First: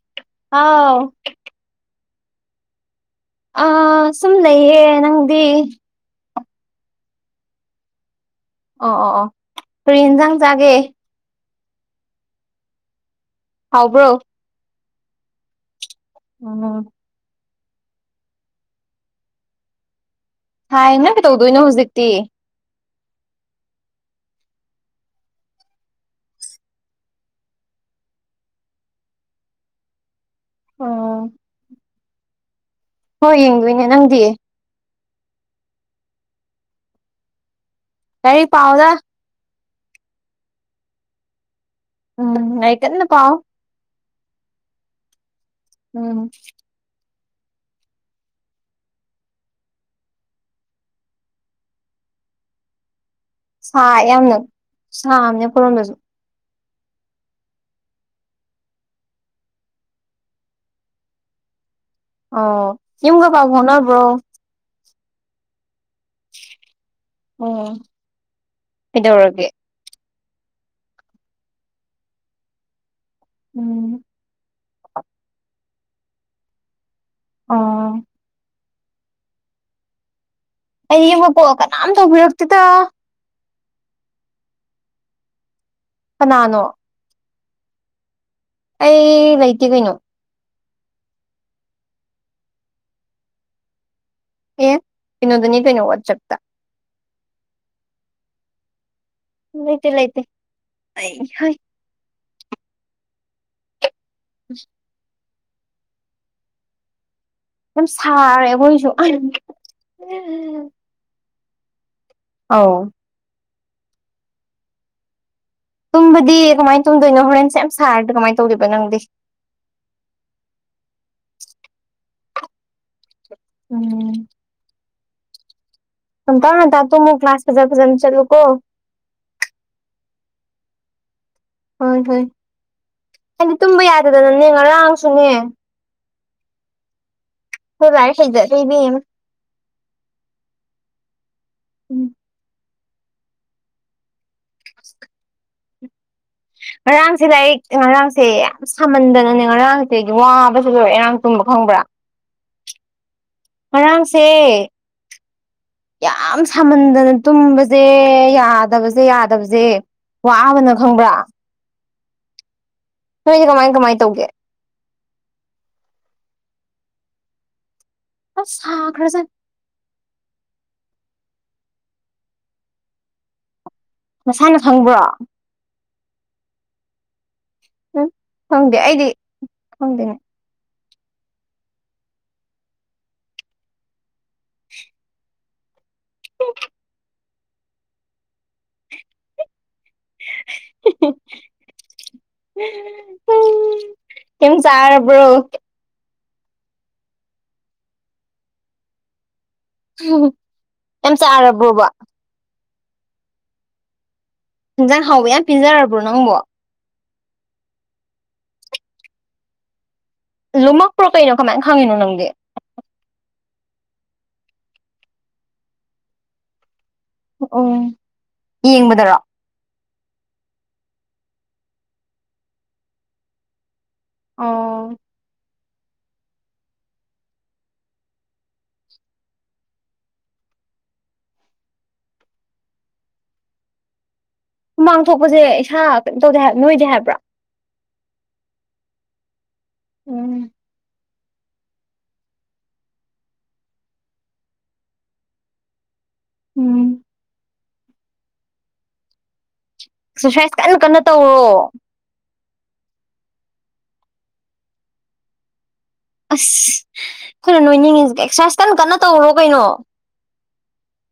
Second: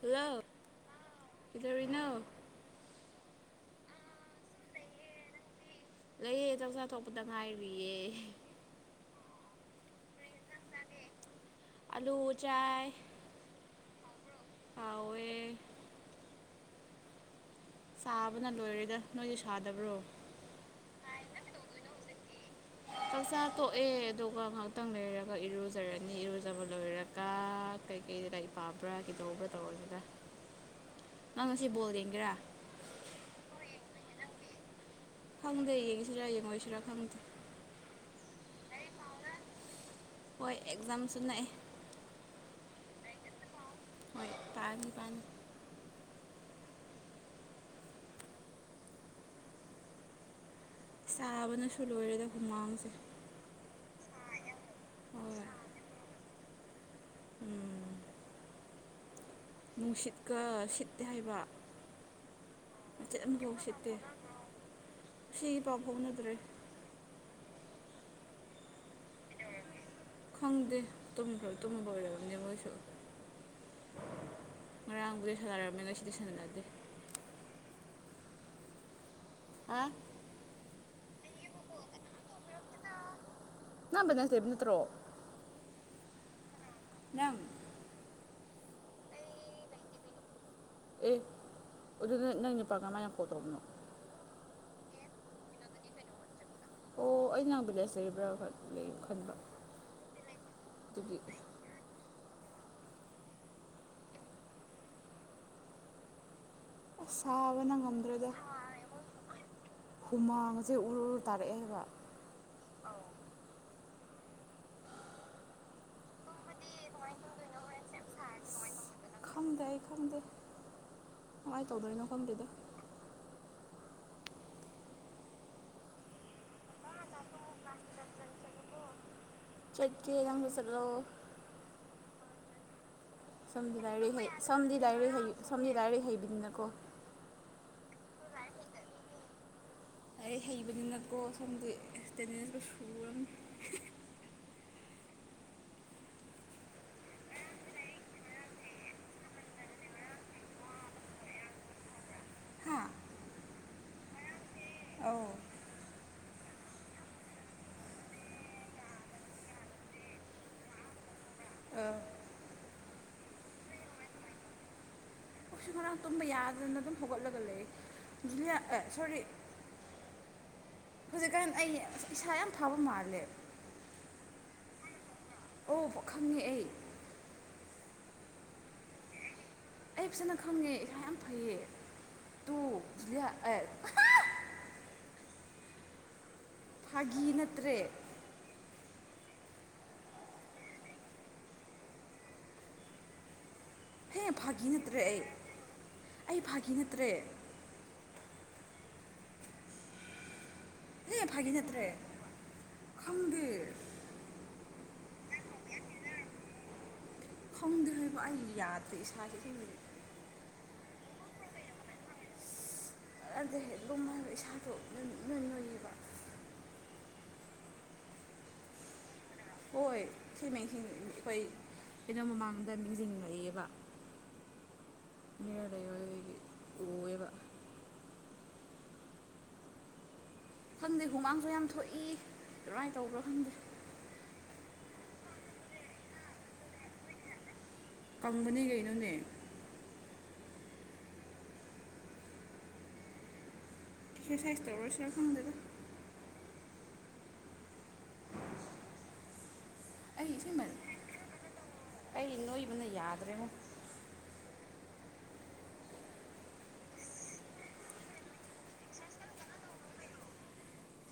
hello ꯍꯥꯎ ꯀꯩꯗꯧꯔꯤꯅꯣ ꯑ ꯁꯨꯝ ꯂꯩꯌꯦ ꯅꯪꯗꯤ ꯂꯩꯌꯦ ꯆꯥꯛꯆꯥ ꯊꯣꯛꯄꯗ ꯉꯥꯏꯔꯤꯌꯦ ꯑꯣꯑꯣꯑꯣ ꯀꯔꯤꯍꯦꯟꯖꯥꯪ ꯆꯥꯒꯦ ꯑꯂꯨ ꯆꯥꯏ ꯍꯥꯎꯕ꯭ꯔꯣ ꯍꯥꯎꯋꯦ ꯎ [unintelligible] ꯁꯥꯕꯅ ꯂꯣꯏꯔꯦꯗ ꯅꯣꯏꯗꯤ ꯁꯥꯗꯕ꯭ꯔꯣ ꯁꯥꯏꯅ ꯅꯥꯡꯀꯩ ꯇꯧꯗꯣꯏꯅꯣ ꯍꯧꯖꯤꯛꯇꯤ ꯆꯥꯛꯆꯥ ꯇꯣꯛꯑꯦ ꯑꯗꯨꯒ ꯉꯥꯏꯍꯥꯛꯇꯪ ꯂꯩꯔꯒ ꯏꯔꯨꯖꯔꯅꯤ ꯏꯔꯨꯖꯕ ꯂꯣꯏꯔꯒ ꯀ ꯀꯩꯀꯩ ꯂꯒꯥꯔꯤ ꯄꯥꯕ꯭ꯔꯥ ꯀꯩꯗꯧꯕ꯭ꯔꯥ ꯇꯧꯔꯒꯗ ꯑꯣ ꯅꯪ ꯉꯥꯁꯤ ꯕꯣꯜ ꯌꯦꯡꯒꯦꯔꯥ ꯍꯣꯏ ꯌꯦꯡꯗꯣꯏꯅꯦ ꯅꯪꯗꯤꯦ ꯈꯪꯗꯦ ꯌꯦꯡꯁꯤꯔ ꯌꯦꯡꯉꯣꯏꯁꯤꯔ ꯈꯪꯗꯦ ꯂꯥꯏꯔꯤꯛ ꯄꯥꯎꯗ ꯍꯣꯏ ꯑꯦꯛꯖꯥꯝꯁꯨ ꯅꯥꯛꯑꯦ ꯎꯝ ꯍꯥꯏꯔꯤꯛꯀꯟꯅ ꯄꯥꯎ ꯍꯣꯏ ꯇꯅꯤ ꯄꯅꯤ ꯎꯝ ꯁꯥꯕꯅꯁꯨ ꯂꯣꯏꯔꯦꯗ ꯍꯨꯃꯥꯡꯁꯦ ꯁꯥ ꯌꯥꯝꯅ ꯁꯥꯕꯅꯦ ꯍꯣꯏ ꯑꯩꯈꯣꯏꯔꯣꯝꯗꯁꯨ ꯎꯝ ꯅꯨꯡꯁꯤꯠꯀ ꯁꯤꯠꯇꯦ ꯍꯥꯏꯕ ꯑꯣ ꯃꯆꯦꯠ ꯌꯨꯝꯒ ꯄꯥꯎ ꯐꯥꯎꯅꯕ꯭ꯔꯣ ꯉꯁꯤꯒꯤ ꯄꯥꯎ ꯐꯥꯎꯅꯗ꯭ꯔꯦ ꯑꯣ ꯀꯩꯗꯧꯔꯒꯦ ꯈꯪꯗꯦ ꯇꯨꯝꯈꯔ ꯇꯨꯝꯕ ꯑꯣꯏꯔꯝꯒꯅꯦ ꯃꯣꯏꯁꯨ ꯎꯝ ꯉꯔꯥꯡꯕꯨꯗꯤ ꯁꯥꯟꯅꯔꯝꯃꯦ ꯉꯁꯤꯗꯤ ꯁꯥꯟꯅꯗꯦ ꯑꯥ ꯍꯥꯥ ꯑꯩ ꯌꯨꯝꯒ ꯀꯣꯜ ꯀꯅꯥꯝ ꯇꯧꯕꯤꯔꯛꯇꯦꯗ ꯅꯪ ꯕꯦꯂꯦꯟꯁ ꯂꯩꯕ ꯅꯠꯇ꯭ꯔꯣ ꯀꯅꯥꯅꯣ ꯅꯪ ꯑꯩ ꯂꯩꯩꯇꯦ ꯀꯩꯅꯣ ꯑꯦ ꯑꯗꯨꯗꯤ ꯅ ꯅꯪ ꯅꯨꯄꯥ ꯀꯃꯥꯏꯅ ꯀꯣꯜ ꯇꯧꯕꯅꯣ ꯑꯦ ꯀꯩꯅꯣꯗꯅꯤ ꯀꯩꯅꯣ ꯋꯥꯆꯞꯇ ꯑꯣ ꯑꯩ ꯅꯪ ꯕꯦꯂꯦꯟꯁ ꯂꯩꯕꯔꯥ ꯍꯣꯏ ꯂꯩꯌꯦ ꯈꯟꯕ ꯂꯩꯇꯦ ꯂꯩꯇꯦ ꯑꯩ ꯑꯗꯨꯒꯤ ꯍꯩ [inaudible] ꯑꯁ ꯁꯥꯕꯅ ꯌꯥꯝ ꯉꯝꯗ꯭ꯔꯦꯗ ꯁꯥꯔꯦ ꯑꯩꯈꯣꯏꯁꯨ ꯍꯨꯃꯥꯡꯒꯁꯦ ꯎꯔꯨꯔꯨꯠ ꯇꯥꯔꯛꯑꯦ ꯍꯥꯏꯕ ꯑꯥꯎ ꯇꯨꯝꯕꯗꯤ ꯀꯃꯥꯏꯅ ꯇꯨꯝꯗꯣꯏꯅꯣ ꯍꯣꯔꯦꯟ ꯁꯦꯝ ꯁꯥꯔꯗꯤ ꯀꯃꯥꯏ ꯇꯧꯗꯣꯏꯕ ꯅꯪꯗꯤ ꯈꯪꯗꯦ ꯑꯩ ꯈꯪꯗꯦ ꯀꯃꯥꯏ ꯇꯧꯗꯣꯏꯅꯣ ꯈꯪꯗꯦꯗ ꯎꯝ ꯉꯟꯇꯥ ꯉꯟꯇꯥ ꯇꯨꯝꯃꯨ ꯀ꯭ꯂꯥꯁ ꯐꯖ ꯐꯖꯅ ꯆꯠꯂꯨꯀꯣ ꯆꯠꯀꯦ ꯌꯥꯎꯅ ꯆꯠꯂꯣ ꯍꯣꯏ ꯍꯣꯏ ꯑꯩꯗꯤ ꯇꯨꯝꯕ ꯌꯥꯗꯗꯅꯅꯦ ꯉꯔꯥꯡꯁꯨꯅꯦ ꯃꯤ ꯂꯥꯏꯔꯤꯛ ꯍꯩꯕꯤꯅꯤꯅꯀꯣ ꯈꯣꯏ ꯂꯥꯏꯔꯤꯛ ꯍꯩꯖꯗꯦ ꯏꯕꯦꯃꯃꯥ ꯂꯥꯏꯔꯤꯛ ꯍꯩꯕꯅꯤꯅꯀꯣ ꯁꯣꯝꯗꯤ ꯎꯝ ꯑꯦꯇꯦꯟꯗꯦꯟꯁꯗꯣ ꯁꯨꯔꯕꯅꯤ ꯉꯔꯥꯡꯁꯦ ꯂꯥꯏꯔꯤꯛ ꯉꯔꯥꯡꯁꯦ ꯌꯥꯝ ꯁꯥꯝꯃꯟꯗꯅꯅꯦ ꯉꯔꯥꯡꯁꯦ ꯋꯥꯕꯁꯦ ꯂꯣꯏꯔꯦ ꯉꯔꯥꯡ ꯇꯨꯝꯕ ꯈꯪꯕ꯭ꯔꯥ ꯍꯥ ꯉꯔꯥꯡꯁꯦ ꯑꯧ ꯌꯥꯝ ꯁꯥꯃꯟꯗꯅ ꯇꯨꯝꯕꯖꯦ ꯌꯥꯗꯕꯖꯦ ꯌꯥꯗꯕꯖꯦ ꯋꯥꯕꯅ ꯈꯪꯕ꯭ꯔꯥ ꯑꯥ ꯅꯣꯏꯗꯤ ꯀꯃꯥꯏ ꯀꯃꯥꯏꯅ ꯇꯧꯒꯦ ꯑꯩꯁꯨ ꯉꯔꯥꯡ ꯇꯨꯝꯕ ꯌꯥꯗꯗꯅ ꯑꯗꯨꯝ ꯍꯧꯒꯠꯂꯒ ꯂꯩꯌꯦ ꯑꯁ [unintelligible] ꯁꯣꯔꯤ ꯁꯥꯈ꯭ꯔꯖꯠ ꯍꯨꯖꯤꯛꯀꯥꯟ ꯑꯩ ꯏꯁꯥ ꯌꯥꯝ ꯐꯕ ꯃꯥꯜꯂꯦ ꯅꯁꯥꯅ ꯈꯪꯕ꯭ꯔꯣ ꯑꯣ ꯈꯪꯉꯦ ꯑꯩ ꯎꯝ ꯈꯪꯗꯦ ꯑꯩꯗꯤ ꯑꯩ ꯈꯪꯗꯦꯅꯦ ꯐꯖꯅ ꯈꯪꯉꯦ ꯏꯁꯥ ꯌꯥꯝ ꯐꯩꯌꯦ ꯇꯨ [unintelligible] [unintelligible] ꯐꯥꯒꯤ ꯅꯠꯇ꯭ꯔꯦ [unintelligible] ꯍꯦ ꯌꯥꯝ ꯐꯥꯒꯤ ꯅꯠꯇ꯭ꯔꯦ ꯑꯩ ꯆꯥꯔꯕ꯭ꯔꯣ ꯑꯩ ꯐꯥꯒꯤ ꯅꯠꯇ꯭ꯔꯦ ꯌꯥꯝ ꯍꯦ ꯐꯥꯒꯤ ꯅꯠꯇ꯭ꯔꯦ ꯆꯥꯔꯕ꯭ꯔꯣꯕ ꯈꯪꯗꯦ ꯏꯟꯖꯥꯡ ꯍꯥꯎꯕ ꯌꯥꯝ ꯄꯤꯖꯔꯕ꯭ꯔꯣ ꯅꯪꯕꯣ ꯈꯪꯗ꯭ꯔꯦꯕ ꯑꯩ ꯌꯥꯗꯔ꯭ꯦ ꯏꯁꯥꯥꯁꯦ ꯑꯁꯦꯡꯕ ꯒꯤ ꯂꯨꯝꯃꯛꯄ꯭ꯔꯣ ꯀꯩꯅꯣ ꯀꯃꯥꯏꯅ ꯈꯪꯉꯤꯅꯣ ꯅꯪꯗꯤ ꯅꯠꯇꯦ ꯂꯨꯝꯃꯒ ꯏꯁꯥꯗꯣ ꯅꯣꯏ ꯅꯣꯏꯌꯦꯕ ꯑꯣ ꯌꯦꯡꯕꯗꯔꯣ ꯍꯣꯏ ꯁꯤ ꯑꯩꯈꯣꯏ ꯑꯩꯅꯣ ꯃꯃꯥꯡꯗ ꯃꯤꯁꯤꯡꯤꯡꯉꯛꯏꯑꯕ ꯑꯣ ꯃꯤꯔꯗꯥ ꯑꯣꯏꯌꯦꯕ ꯈꯪꯗꯦ ꯍꯨꯃꯥꯡꯁꯨ ꯌꯥꯝ ꯊꯣꯛꯏ ꯀꯔꯥꯏꯅ ꯇꯧꯕ꯭ꯔꯣ ꯈꯪꯗꯦ ꯍꯨꯃꯥꯡ ꯊꯣꯛꯄꯁꯦ ꯏꯁꯥ ꯀꯩꯅꯣ ꯇꯧꯗꯦ ꯍꯥꯏꯕ ꯅꯣꯏꯗꯦ ꯍꯥꯏꯕ꯭ꯔꯥ ꯐꯪꯕꯅꯤ ꯀꯩꯅꯣꯅꯦ ꯎꯝ ꯁꯤ ꯁꯋꯥꯏꯁꯇ ꯑꯣꯏꯔ ꯁꯤꯔ ꯈꯪꯗꯣ ꯎꯝ ꯑꯩ ꯑꯦꯛꯁꯔꯁꯥꯏꯁ ꯑꯁꯦꯡꯕ ꯀꯟꯅ ꯀꯟꯅ ꯇꯧꯔꯣ ꯑꯩ ꯅꯣꯏꯕꯅ ꯌꯥꯗ꯭ꯔꯦꯕ ꯑꯁ ꯑꯩꯈꯣꯏꯅ ꯅꯣꯏꯅꯤꯡꯉꯁꯤ ꯑꯦꯛꯁꯔꯁꯥꯏꯖ ꯀꯟꯅ ꯀꯟꯅ ꯇꯧꯔꯣ ꯀꯩꯅꯣ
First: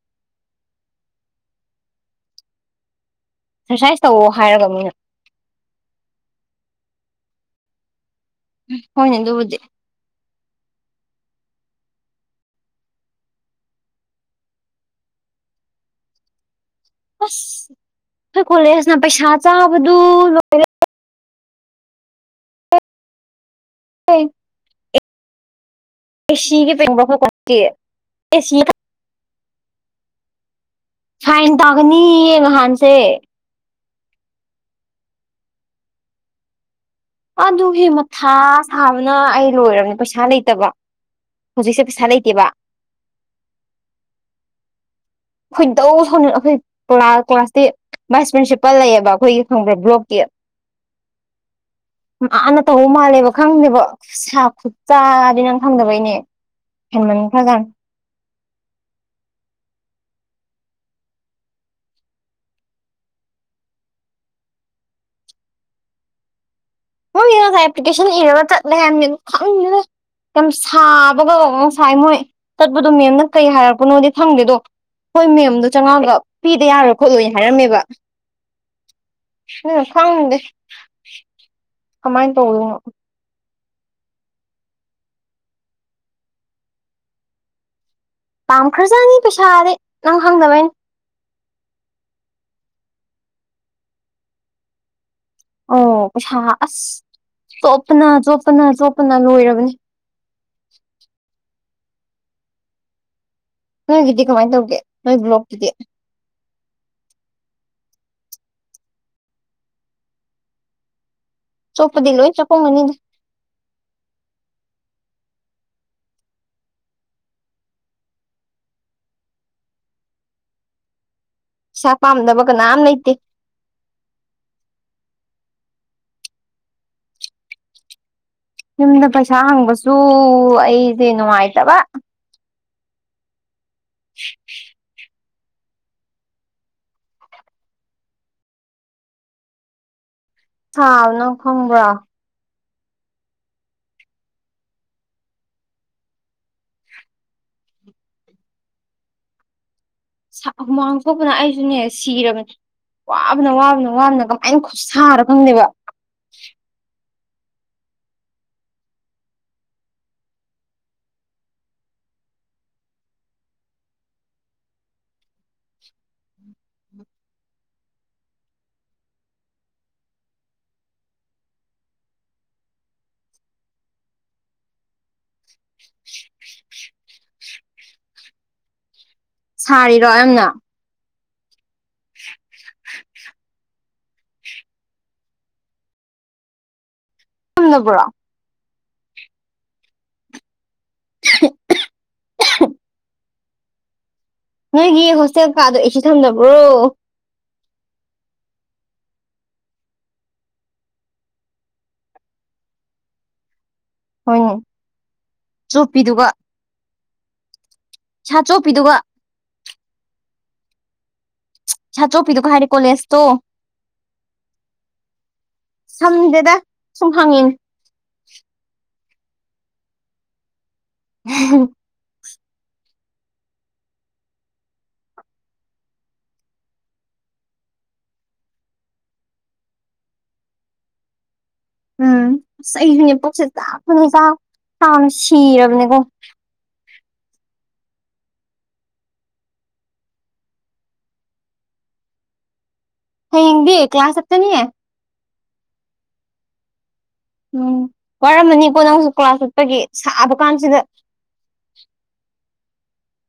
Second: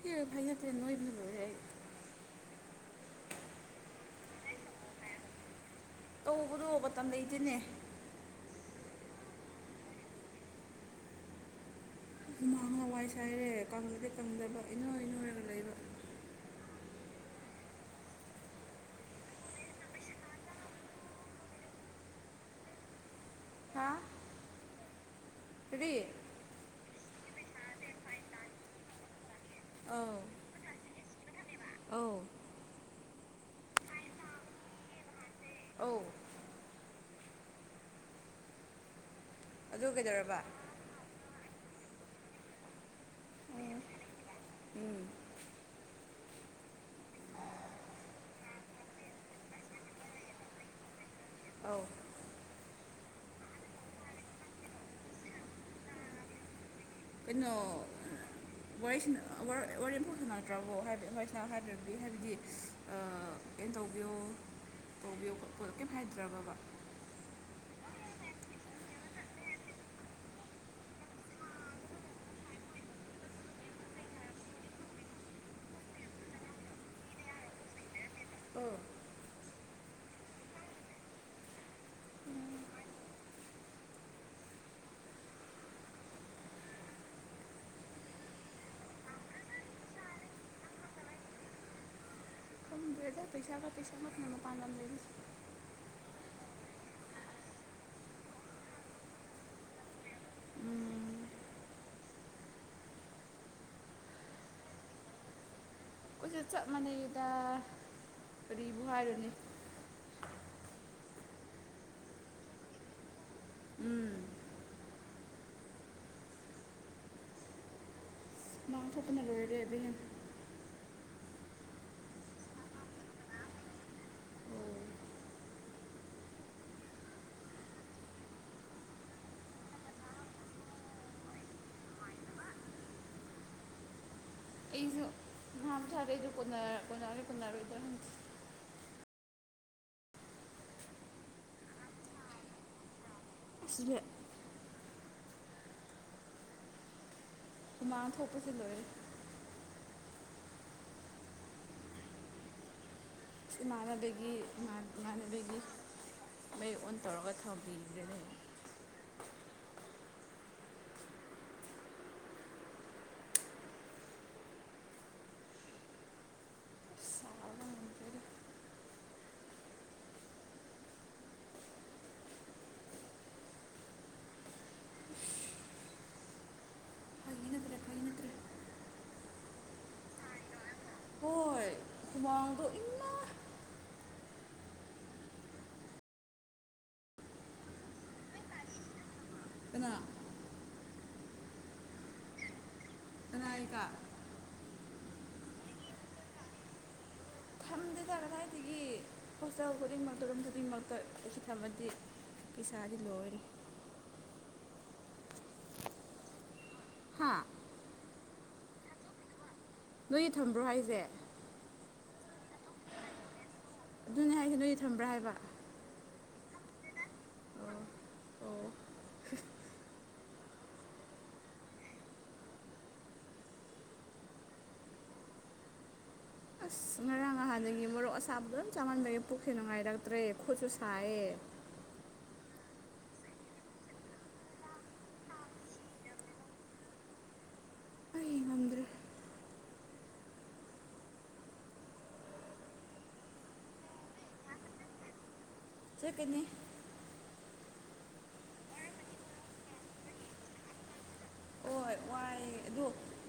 ꯍ ꯍꯥꯏꯥꯏꯍꯅ ꯅꯣꯏ ꯜꯔꯦ ꯑꯦꯛꯁꯔꯁꯥꯏꯁ ꯇꯧꯋꯣ ꯍꯥꯏꯔꯒ ꯃꯣꯏꯅ ꯇꯧꯕꯗꯣ ꯃꯇꯝ ꯂꯩꯇꯣꯏꯅꯦ ꯍꯣꯏꯅꯤ ꯑꯗꯨꯕꯨꯗꯤꯦ ꯍꯃꯥꯡꯥꯋꯥꯏ ꯁ ꯍꯥꯏꯔꯦ ꯀꯪꯗꯦ ꯀꯪꯗꯕ ꯏꯅꯣꯏ ꯏꯅꯣꯏꯔꯒ ꯂꯩꯕ ꯑꯁ ꯑꯩꯏ ꯀꯣꯂꯦꯖꯅ ꯄꯩꯁꯥ ꯆꯥꯕꯗꯨ ꯍꯥ ꯍ ꯐꯔꯤ ꯑꯦ ꯁꯤꯒꯤ ꯄꯦꯡꯕꯈ ꯀ ꯑꯥꯎ ꯐꯥꯏꯟ ꯇꯥꯒꯅꯤꯌꯦ ꯅꯍꯥꯟꯁꯦ ꯑ ꯑꯗꯨ ꯍ ꯃꯊꯥ ꯁꯥꯕꯅ ꯑꯩ ꯑꯗꯨ ꯂꯣꯏꯔꯕꯅꯦ ꯄꯩꯁꯥ ꯀꯩꯗꯧꯔꯕ ꯂꯩꯇꯕ ꯍꯧꯖꯤꯛꯁꯦ ꯄꯩꯁꯥ ꯂꯩꯇꯦꯕ ꯎꯝ ꯑꯩꯈꯣꯏꯗꯧ ꯁ ꯑꯩꯈꯣꯏ ꯀ꯭ꯂꯥꯁꯇꯤ ꯚꯥꯏꯁ ꯄ꯭ꯔꯤꯟꯁꯤꯄꯥꯜ ꯂꯩꯌꯦꯕ ꯑꯩꯈꯣꯏꯒꯤ ꯈꯣꯡꯕ꯭ꯔ ꯕ꯭ꯂꯣꯛꯀꯤ ꯑ ꯑꯥꯟꯅ ꯇꯧꯕ ꯃꯥꯜꯂꯦꯕ ꯈꯪꯗꯦꯕ ꯈꯨꯠ ꯁꯥ ꯈꯨꯠ ꯆꯗꯤ ꯅꯪ ꯈꯪꯗꯕꯩꯅꯦ ꯄꯟꯅꯣ ꯍꯦꯟꯃꯟꯈ꯭ꯔꯖꯥꯠꯅꯤ ꯋꯥꯔꯁꯤ ꯋꯥꯔ ꯏꯐꯣꯛ ꯁ ꯅꯛꯇ꯭ꯔꯕꯣ ꯍꯥꯏꯗꯤ ꯋꯥꯁꯅꯥ ꯍꯥꯏꯗ꯭ꯔꯗꯤ ꯍꯥꯏꯕꯗꯤ ꯀꯩꯅꯣ ꯇꯧꯕꯤꯌꯣ ꯇꯧꯕꯤꯌꯣ ꯀꯩꯝ ꯍꯥꯏꯗ꯭ꯔꯕꯕ ꯍ ꯃꯣ ꯑꯦꯄ꯭ꯂꯤꯀꯦꯁꯟ ꯌꯦ ꯇ ꯂ ꯀ ꯁꯥꯕꯒ ꯁꯥꯏ ꯃꯣꯏ ꯆꯠꯄꯗꯣ ꯃꯦꯝꯅ ꯀꯩ ꯍꯥꯏꯔꯛꯄꯅꯣꯗꯤ ꯐꯪꯗꯦꯗꯣ ꯍꯣꯏ ꯃꯦꯝꯗꯣ ꯆꯝꯉꯥꯒ ꯄꯤꯗ ꯌꯥꯔꯣꯏ ꯈꯣꯠꯂꯣꯏ ꯍꯥꯏꯔꯝꯃꯦꯕ ꯑꯣ ꯎꯝ ꯐꯉꯗꯗꯤ ꯀꯃꯥꯏꯅ ꯇꯧ ꯄꯥꯝꯈ꯭ꯔꯖꯥꯅꯤ ꯄꯩꯁꯥꯗꯤ ꯅꯪ ꯍꯪꯗꯕꯩꯅꯦ ꯄꯩꯁꯥꯕ ꯄꯩꯁꯥ ꯃꯈ ꯀ ꯑꯃꯣ ꯄꯥꯟꯂꯝꯖꯔꯤ ꯑꯣ ꯄꯩꯁꯥ ꯑꯁ ꯆꯣꯞꯄꯅ ꯆꯣꯞꯄꯅ ꯆꯣꯞꯄꯅ ꯂꯣꯏꯔꯕꯅꯤ ꯎꯝ ꯅꯣꯏꯒꯤꯗꯤ ꯀꯃꯥꯏꯅ ꯇꯧꯒꯦ ꯅꯣꯏ ꯕ꯭ꯂꯣꯛꯀꯤꯨꯗꯤ ꯑꯩꯁꯦ ꯆꯞ ꯃꯥꯟꯅꯩꯗ ꯀꯔꯤꯕꯨ ꯍꯥꯏꯔꯨꯅꯦ ꯆꯨꯞꯄꯗꯤ ꯂꯣꯏ ꯆ ꯀꯨꯝ ꯃꯅꯤꯗꯤ ꯎꯝ ꯂꯣꯏꯔꯕꯤ ꯄꯩꯁꯥ ꯄꯥꯝꯗꯕ ꯀꯅꯥꯝ ꯂꯩꯇꯦ ꯌꯨꯝꯗ ꯄꯩꯁꯥ ꯍꯪꯕꯁꯨ ꯑꯩꯗꯤ ꯅꯨꯡꯉꯥꯏꯇꯕ ꯑꯩꯁꯨ ꯉꯥꯝ ꯊꯥꯔꯦꯗ ꯀꯣꯟꯅ ꯀꯣꯟꯅꯔꯦ ꯀꯣꯟꯅꯔꯣꯏꯗ꯭ꯔꯥ ꯈꯪꯗꯦ ꯊꯥꯎꯅ ꯈꯣꯡꯕ꯭ꯔ ꯁꯤꯖꯦ ꯍꯨꯃꯥꯡ ꯊꯣꯛꯄꯁꯨ ꯂꯣꯏꯔꯦ ꯁꯥ ꯍꯨꯃꯥꯡ ꯊꯣꯛꯄꯅ ꯑꯩꯁꯨꯅꯦ ꯁꯤꯔꯕꯅꯦ ꯋꯥꯕꯅ ꯋꯥꯕꯅ ꯋꯥꯕꯅ ꯏꯃꯥꯟꯅꯕꯒꯤ ꯀꯃꯥꯏꯅ ꯈꯨꯁꯥꯔ ꯏꯃꯥꯟꯅꯕꯒꯤ ꯈꯪꯗꯦꯕ ꯃꯩ ꯑꯣꯟ ꯇꯧꯔꯒ ꯊꯝꯕꯤꯕꯅꯦ ꯁꯥꯕ ꯉꯝꯗ꯭ꯔꯦꯗ ꯐꯒꯤꯅꯠꯇ꯭ꯔꯦ ꯐꯒꯤꯅꯠꯇ꯭ꯔꯦ ꯁꯥꯔꯤꯔꯣ ꯅꯪꯅ ꯍꯣꯏ ꯍꯨꯃꯥꯡꯗꯣ ꯏꯃꯥ ꯇꯨꯝꯃꯕ꯭ꯔꯣ ꯀꯅꯥ [unintelligible] [unintelligible] ꯅꯣꯏꯒꯤ ꯍꯣꯁꯇꯦꯜ ꯀꯥꯗꯣ ꯑꯩꯁꯤ ꯊꯝꯗꯕ꯭ꯔꯣ ꯊꯝꯗꯦꯗ ꯀꯗꯥꯏꯗꯒꯤ ꯍꯣꯁꯇꯦꯜ ꯈꯨꯗꯤꯡꯃꯛꯇ ꯔꯨꯝ ꯈꯨꯗꯤꯡꯃꯛꯇ ꯑꯦꯁꯤ ꯊꯝꯃꯗꯤ ꯄꯩꯁꯥꯗꯤ ꯂꯣꯏꯔꯦ ꯍꯣꯏ ꯆꯣꯞꯄꯤꯗꯨꯒ ꯍꯥ ꯄꯩꯁꯥ ꯆꯣꯞꯄꯤꯗꯨꯒ ꯅꯣꯏꯒꯤ ꯊꯝꯕ꯭ꯔꯣ ꯍꯥꯏꯖꯦ ꯄꯩꯁꯥ ꯆꯣꯞꯄꯤꯗꯨꯒ ꯍꯥꯏꯔꯗꯤ ꯀꯣꯂꯦꯖꯇꯣ ꯅ ꯍꯥꯏꯖꯦ ꯅꯣꯏꯒꯤ ꯊꯝꯕ꯭ꯔꯥ ꯍꯥꯏꯕ ꯊꯝꯗꯦꯗ ꯁꯨꯝ ꯍꯪꯉꯤꯅꯤ ꯑꯣ ꯑꯣ [unintelligible] [unintelligible] ꯉꯔꯥꯡ ꯅꯍꯥꯟꯗꯒꯤ ꯃꯣꯔꯣꯛ ꯑꯁꯥꯕ ꯑꯗꯨꯝ ꯆꯥꯃꯟꯕꯒꯤ ꯄꯨꯁꯤ ꯅꯨꯡꯉꯥꯏꯔꯛꯇ꯭ꯔꯦ ꯈꯨꯠꯁꯨ ꯁꯥꯏꯌꯦ ꯎꯝ ꯑꯁ ꯑꯩꯖꯨꯅꯦ ꯄꯨꯛꯁꯦ ꯆꯥꯛꯄꯗ ꯆꯥꯛꯄꯗ ꯁꯤꯔꯕꯅꯦꯕ ꯑꯩ ꯉꯝꯗꯔꯦ ꯍꯌꯦꯡꯗꯤ ꯀ꯭ꯂꯥꯁ ꯆꯠꯀꯅꯤ ꯆꯠꯀꯅꯤ ꯎꯝ ꯋꯥꯔꯝꯃꯅꯤꯀꯣ ꯅꯪꯁꯨ ꯀ꯭ꯂꯥꯁ ꯆꯠꯄꯒꯤ ꯁꯥꯕ ꯀꯥꯟꯁꯤꯗ ꯍꯣꯏ ꯋꯥꯏꯌꯦ ꯑꯗꯨ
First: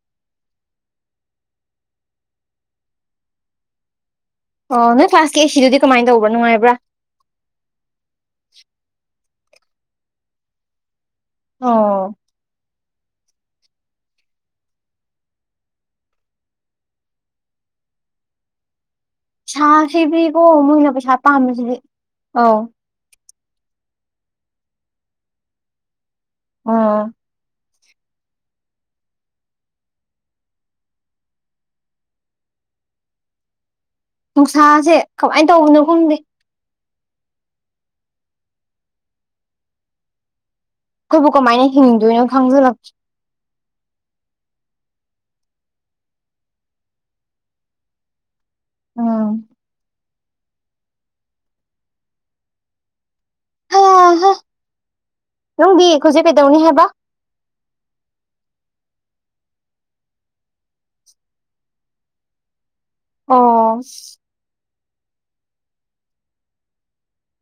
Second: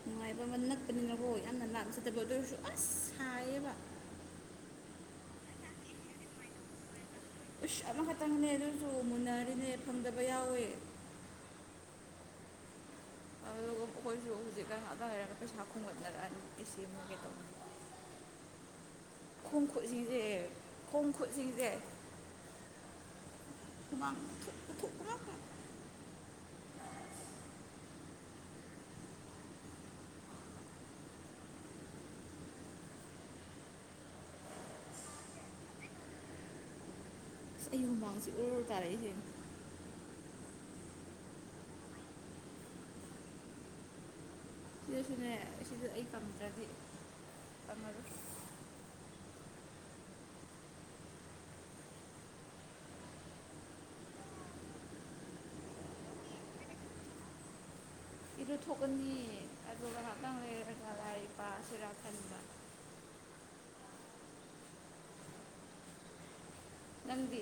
ꯅꯨꯡꯉꯥꯏꯕ ꯑꯃ ꯅꯛꯄꯅꯤꯅꯀꯣ ꯌꯥꯝꯅ ꯂꯥꯞꯅ ꯆꯠꯇꯕ ꯑꯗꯨ ꯑꯣꯏꯔꯁꯨ ꯑꯁ ꯁꯥꯏꯌꯦꯕ ꯑꯣ ꯅꯣꯏ ꯀ꯭ꯂꯥꯁꯀꯤ ꯑꯦꯁꯤꯗꯨꯗꯤ ꯀꯃꯥꯏꯟ ꯇꯧꯕꯥ ꯅꯨꯡꯉꯥꯏꯕ꯭ꯔꯥ ꯑꯦꯁꯤ ꯑꯃꯈꯇꯪꯅꯦ ꯑꯗꯨꯁꯨ ꯃꯨꯟꯅꯔꯤꯅꯦ ꯐꯪꯗꯕ ꯌꯥꯎꯋꯦ ꯑꯣ ꯑꯗꯣ ꯑꯩꯈꯣꯏꯁꯨ ꯍꯧꯖꯤꯛꯀꯥꯟ ꯑꯗꯥꯏꯔꯒ ꯄꯩꯁꯥ ꯈꯨꯝꯒꯠꯅꯔꯛꯑꯅꯤ ꯑꯦꯁꯤꯃꯨꯛ ꯀꯩ ꯇꯧꯅꯤ ꯈꯣꯡ ꯈꯨꯏꯪꯖꯦ ꯁꯥꯁꯤꯗꯤꯀꯣ ꯃꯣꯏꯅ ꯈꯣꯡ ꯄꯩꯁꯥ ꯈꯨꯠꯏꯪꯖꯦ ꯄꯥꯝꯕꯁꯤꯗꯤ ꯑꯧ [unintelligible] ꯑꯣ ꯅꯨꯡꯁꯥꯁꯦ ꯀꯃꯥꯏꯟ ꯇꯧꯕꯅꯣ ꯈꯪꯗꯦ ꯑꯁ ꯑꯩꯗꯤ ꯍꯨꯝꯃꯥꯡꯁꯤ ꯑꯣꯔꯣꯔꯣ ꯇꯥꯔꯛꯏꯁꯦ ꯑꯩꯈꯣꯏꯕꯨ ꯀꯃꯥꯏꯅ ꯍꯤꯡꯗꯣꯏꯅꯣ ꯈꯪꯖꯤꯜꯂꯛꯇ꯭ꯔꯦ ꯁꯤꯗꯁꯨꯅꯦ ꯁꯤꯗ ꯑꯩ ꯇꯝꯗ꯭ꯔꯗꯤ ꯇꯝꯃꯔꯣꯏ ꯎꯝ ꯍꯥ ꯍꯧꯖꯤꯛ ꯅꯪꯒꯤ ꯈꯨꯠꯁꯦ ꯀꯩꯗꯧꯅꯤ ꯍꯥꯏꯕ ꯏꯗꯨ ꯊꯣꯛꯀꯅꯤ ꯑꯗꯨꯒ ꯉꯥꯏꯍꯥꯛꯇꯪ ꯂꯩꯔꯒ ꯂꯥꯏꯔꯤꯛ ꯄꯥꯁꯤꯔꯥ ꯈꯟꯕ ꯑꯣꯁ ꯅꯪꯗꯤ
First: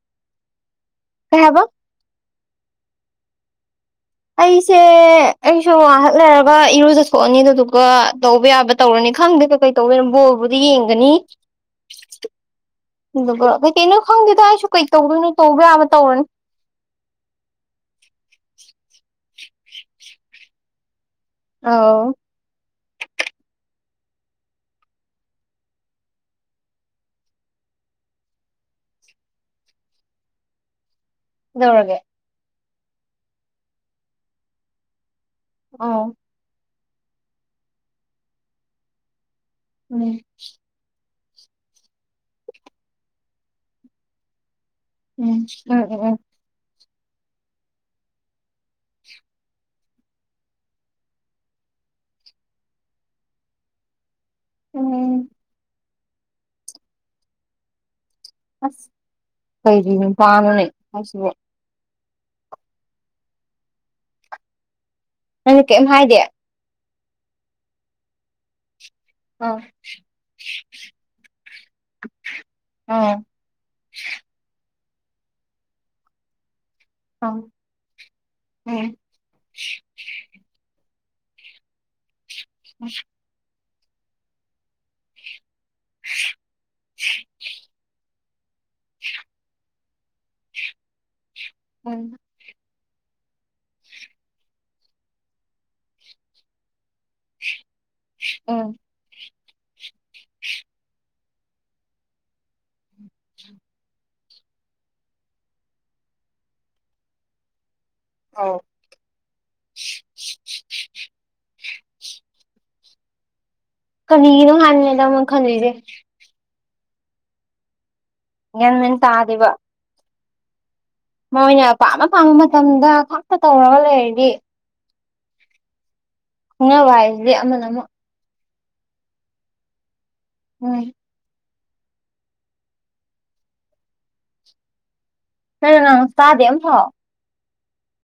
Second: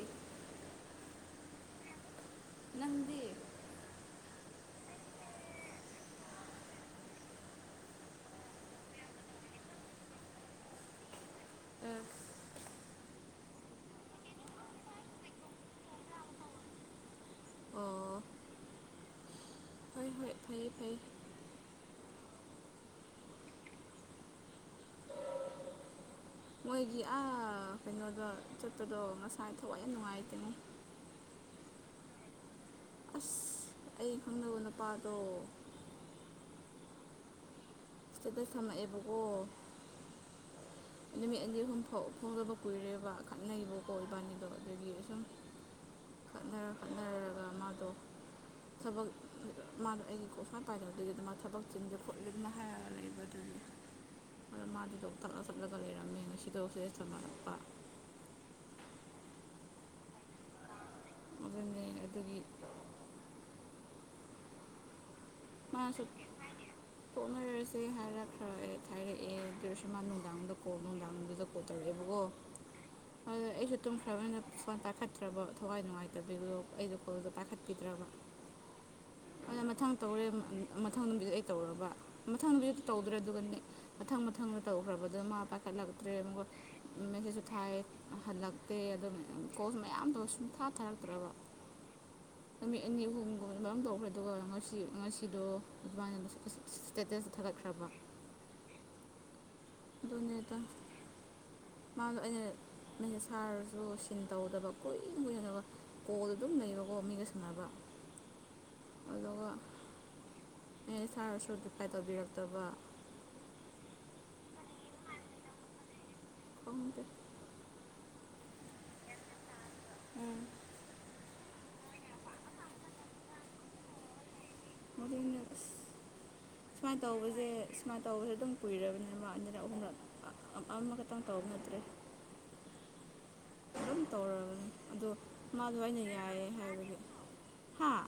ꯀꯩ ꯍꯥꯏꯕ ꯅꯪꯗꯤ ꯑꯩꯁꯦ ꯑꯩꯁꯨ ꯉꯍꯥꯛ ꯂꯩꯔꯒ ꯏꯔꯨꯖ ꯊꫭꯛꯑꯅꯤ ꯑꯗꯨꯗꯨꯒ ꯇꯧꯕ ꯌꯥꯕ ꯇꯧꯔꯅꯤ ꯈꯪꯗꯦ ꯀꯩ ꯀꯩ ꯇꯧꯗꫭꯏꯅꯣ ꯕꯣꯜꯕꯨꯗꯤ ꯌꯦꯡꯒꯅꯤ ꯎꯝ ꯀꯩ ꯀꯩꯅꯣ ꯈꯪꯗꯦꯗ ꯑꯩꯁꯨ ꯀꯩ ꯇꯧꯗꯣꯏꯅꯣ ꯇꯧꯕ ꯌꯥꯕ ꯇꯧꯔꯅꯤ ꯑꯣ ꯍꯣꯏ ꯍꯣꯏ ꯐꯩꯌꯦ ꯐꯩꯌꯦ ꯑꯥꯎ ꯃꯣꯏꯒꯤ ꯑꯥ ꯀꯩꯅꯣꯗꯣ ꯆꯨꯠꯇꯗꯣ ꯉꯁꯥꯏ ꯊꯋꯥꯏ ꯌꯥꯝ ꯅꯨꯡꯉꯥꯏꯇꯅꯤ ꯀꯩꯗꯧꯔꯒ ꯑꯁ ꯑꯩ ꯈꯪꯅꯕ ꯅꯨꯄꯥꯗꯣ ꯑꯥꯎ ꯏꯁꯇꯦꯇꯁ ꯊꯥꯝꯃꯛ ꯑꯦꯕꯀꯣ ꯎꯝꯅꯦ ꯅꯨꯃꯤꯠ ꯑꯅꯤ ꯑꯍꯨꯝ ꯄꯥꯎ ꯐꯥꯎꯅꯗꯕ ꯀꯨꯏꯔꯦꯕ ꯈꯠꯅꯩꯕꯀꯣ ꯏꯕꯥꯅꯤꯗꯣ ꯑꯗꯒꯤ ꯑꯗꯨꯨꯝ ꯎꯝ ꯎꯝ ꯎꯝ ꯈꯠꯅꯔ ꯈꯠꯅꯔꯒ ꯃꯥꯗꯣ ꯊꯕꯛ ꯃꯥꯗꯣ ꯑꯩꯒꯤ ꯀꯣꯜ ꯁꯨꯡꯄꯥꯏ ꯄꯥꯏꯗꯕꯗꯨꯒꯤ ꯃꯥ ꯊꯕꯛ ꯆꯤꯟꯁꯦ ꯈꯣꯠꯂꯦ ꯑꯗꯨ ꯍꯥꯏꯔꯒ ꯂꯩꯕ ꯑꯗꯨꯒꯤ ꯑꯗ ꯎꯝ ꯃꯥꯗꯤ ꯎꯝ ꯗꯣꯛꯇꯔ ꯁꯠꯂꯒ ꯂꯩꯔꯝꯃꯦ ꯉꯁꯤꯗꫭ ꯏꯁꯇꯦꯇꯁ ꯊꯥꯝꯃꯛꯄ ꯑꯁ ꯀꯔꯤ ꯅꯨꯄꯅꫭꯅꯦ ꯍꯥꯏꯁꯤꯕꯨ ꯑꯗꯨꯅꯦ ꯑꯩꯅ ꯑꯗꯨꯒꯤ ꯅꯪꯅ ꯀꯩꯝ ꯃꯥꯁꯨ ꯍꯥꯏꯗꯦ ꯊꯣꯛꯅꯔꯁꯦ ꯍꯥꯏꯔꯛꯈ꯭ꯔ ꯑꯩ ꯍꯥꯏꯔꯛꯑꯦ ꯑꯗꯨ ꯑꯥ ꯑꫭꯏꯁꯨ ꯃꯥ ꯅꯨꯡꯗꯥꯡꯗ ꯀꯣꯜ ꯅꯨꯡꯗꯥꯡꯗꯨꯗ ꯀꯣꯜ ꯇꯧꯔꯛꯑꯦꯕꯀꯣ ꯑꯥ ꯑꯗꯨ ꯑꯩꯁꯨ ꯇꯨꯝꯈ꯭ꯔꯕꯅꯤꯅꯥ ꯐꯣꯟ ꯄꯥꯈꯠꯇ꯭ꯔꯕ ꯊꯋꯥꯏ ꯅꯨꯡꯉꯥꯏꯇꯕꯤꯗꫭ ꯑꯩꯗꯣ ꯐꯣꯜꯗꯣ ꯑꯥ ꯄꯥꯈꯠꯄꯤꯗ꯭ꯔꯕ ꯑꯗ ꯃꯊꯪ ꯇꯧꯔꯦ ꯃꯊꯪ ꯅꯨꯃꯤꯠꯇ ꯑꯩ ꯇꯧꯔꯕ ꯃꯊꯪ ꯅꯨꯃꯤꯠꯇ ꯇꯧꯗ꯭ꯔꯦ ꯑꯗꯨꯒꯗꯤ ꯃꯊꯪ ꯃꯊꯪꯗ ꯇꯧꯈ꯭ꯔꯕꯗꯨ ꯃꯥ ꯄꯥꯏꯈꯠꯂꯛꯇ꯭ꯔꯦ ꯑꯃ ꯃꯁꯤꯁꯨ ꯊꯥꯏ ꯍꯜꯂꯛꯇꯦ ꯑꯗꯨ ꯀꯣꯁ ꯃꯌꯥꯝ ꯁꯨꯡꯊꯥ ꯊꯥꯔꯛꯇ꯭ꯔꯕ ꯎꯝ ꯅꯨꯃꯤꯠ ꯑꯅꯤ ꯑꯍꯨꯝꯒꯨꯝꯕ ꯇꯧꯈ꯭ꯔꯦ ꯑꯗꯨꯒ ꯉꯁꯤ ꯉꯁꯤꯗꯣ ꯑꯗꯨꯃꯥꯏꯅ ꯏꯁꯇꯦꯇꯁ ꯊꯥꯒꯠꯈ꯭ꯔꯕ ꯎꯝ ꯑꯗꯨꯅꯦꯗ ꯃꯗꯣ ꯑꯩꯅ ꯃꯦꯁ ꯊꯥꯔꯁꯨ ꯁꯤꯟ ꯇꯧꯗꯕ ꯀꯨꯏꯅ ꯀꯨꯏꯅ ꯂꯩꯔꯒ ꯀꯣꯜꯗ ꯑꯗꯨꯝ ꯂꯩꯕꯀꯣ ꯃꯤꯒ ꯁꯥꯟꯅꯕ ꯑꯥꯎ ꯑꯗꯨꯒ ꯃꯦꯁ ꯁꯥꯔꯁꯨ ꯔꯤꯐ꯭ꯂꯥꯏ ꯇꯧꯕꯤꯔꯛꯇꯕ ꯀꯔꯤꯒꯤꯅꯣ ꯍꯥꯏꯕꯅꯤꯗ ꯃꫭꯏ ꯈꯟꯂꯤꯁꯦ ꯈꯪꯗꯦ ꯒꯌ꯭ꯥꯟ ꯃꯦꯟ ꯇꯥꯗꯕ ꯎꯝ ꯃꯣꯏꯅ ꯄꯥꯝꯅ ꯄꯥꯝꯕ ꯃꯇꯝꯗ ꯈꯇ ꯇꯧꯔꯒ ꯂꯩꯔꯗꯤ ꯃꯗꯨꯅꯦ ꯑꯁ ꯈꯪꯅꯕ ꯁꯨꯃꯥꯏ ꯍꯥꯏꯁꯤꯗꯤ ꯇꯧꯕꯁꯦ ꯑꯃꯅ ꯑꯃ ꯁꯨꯃꯥꯏ ꯇꯧꯕꯁ ꯑꯗꯨꯝ ꯀꯨꯏꯔꯕꯅꯤꯅ ꯑꯅꯤꯔꯛ ꯑꯍꯨꯝꯂꯛ ꯎꯝ ꯑꯃꯒ ꯇꯪ ꯇꯧꯕ ꯅꯠꯇꯔꯦ ꯑꯗꯨꯝ ꯇꯧꯔꯕꯅꯤ ꯑꯗꫭ ꯅꯪꯅ ꯃꯗꫭ ꯑꯩꯅ ꯉꯥꯡꯕꯁꯨ ꯇꯥꯗꯦ ꯌꯥꯏꯑꯦ ꯍꯥꯏꯕ ꯑꯝꯐꯥꯎ ꯍꯥ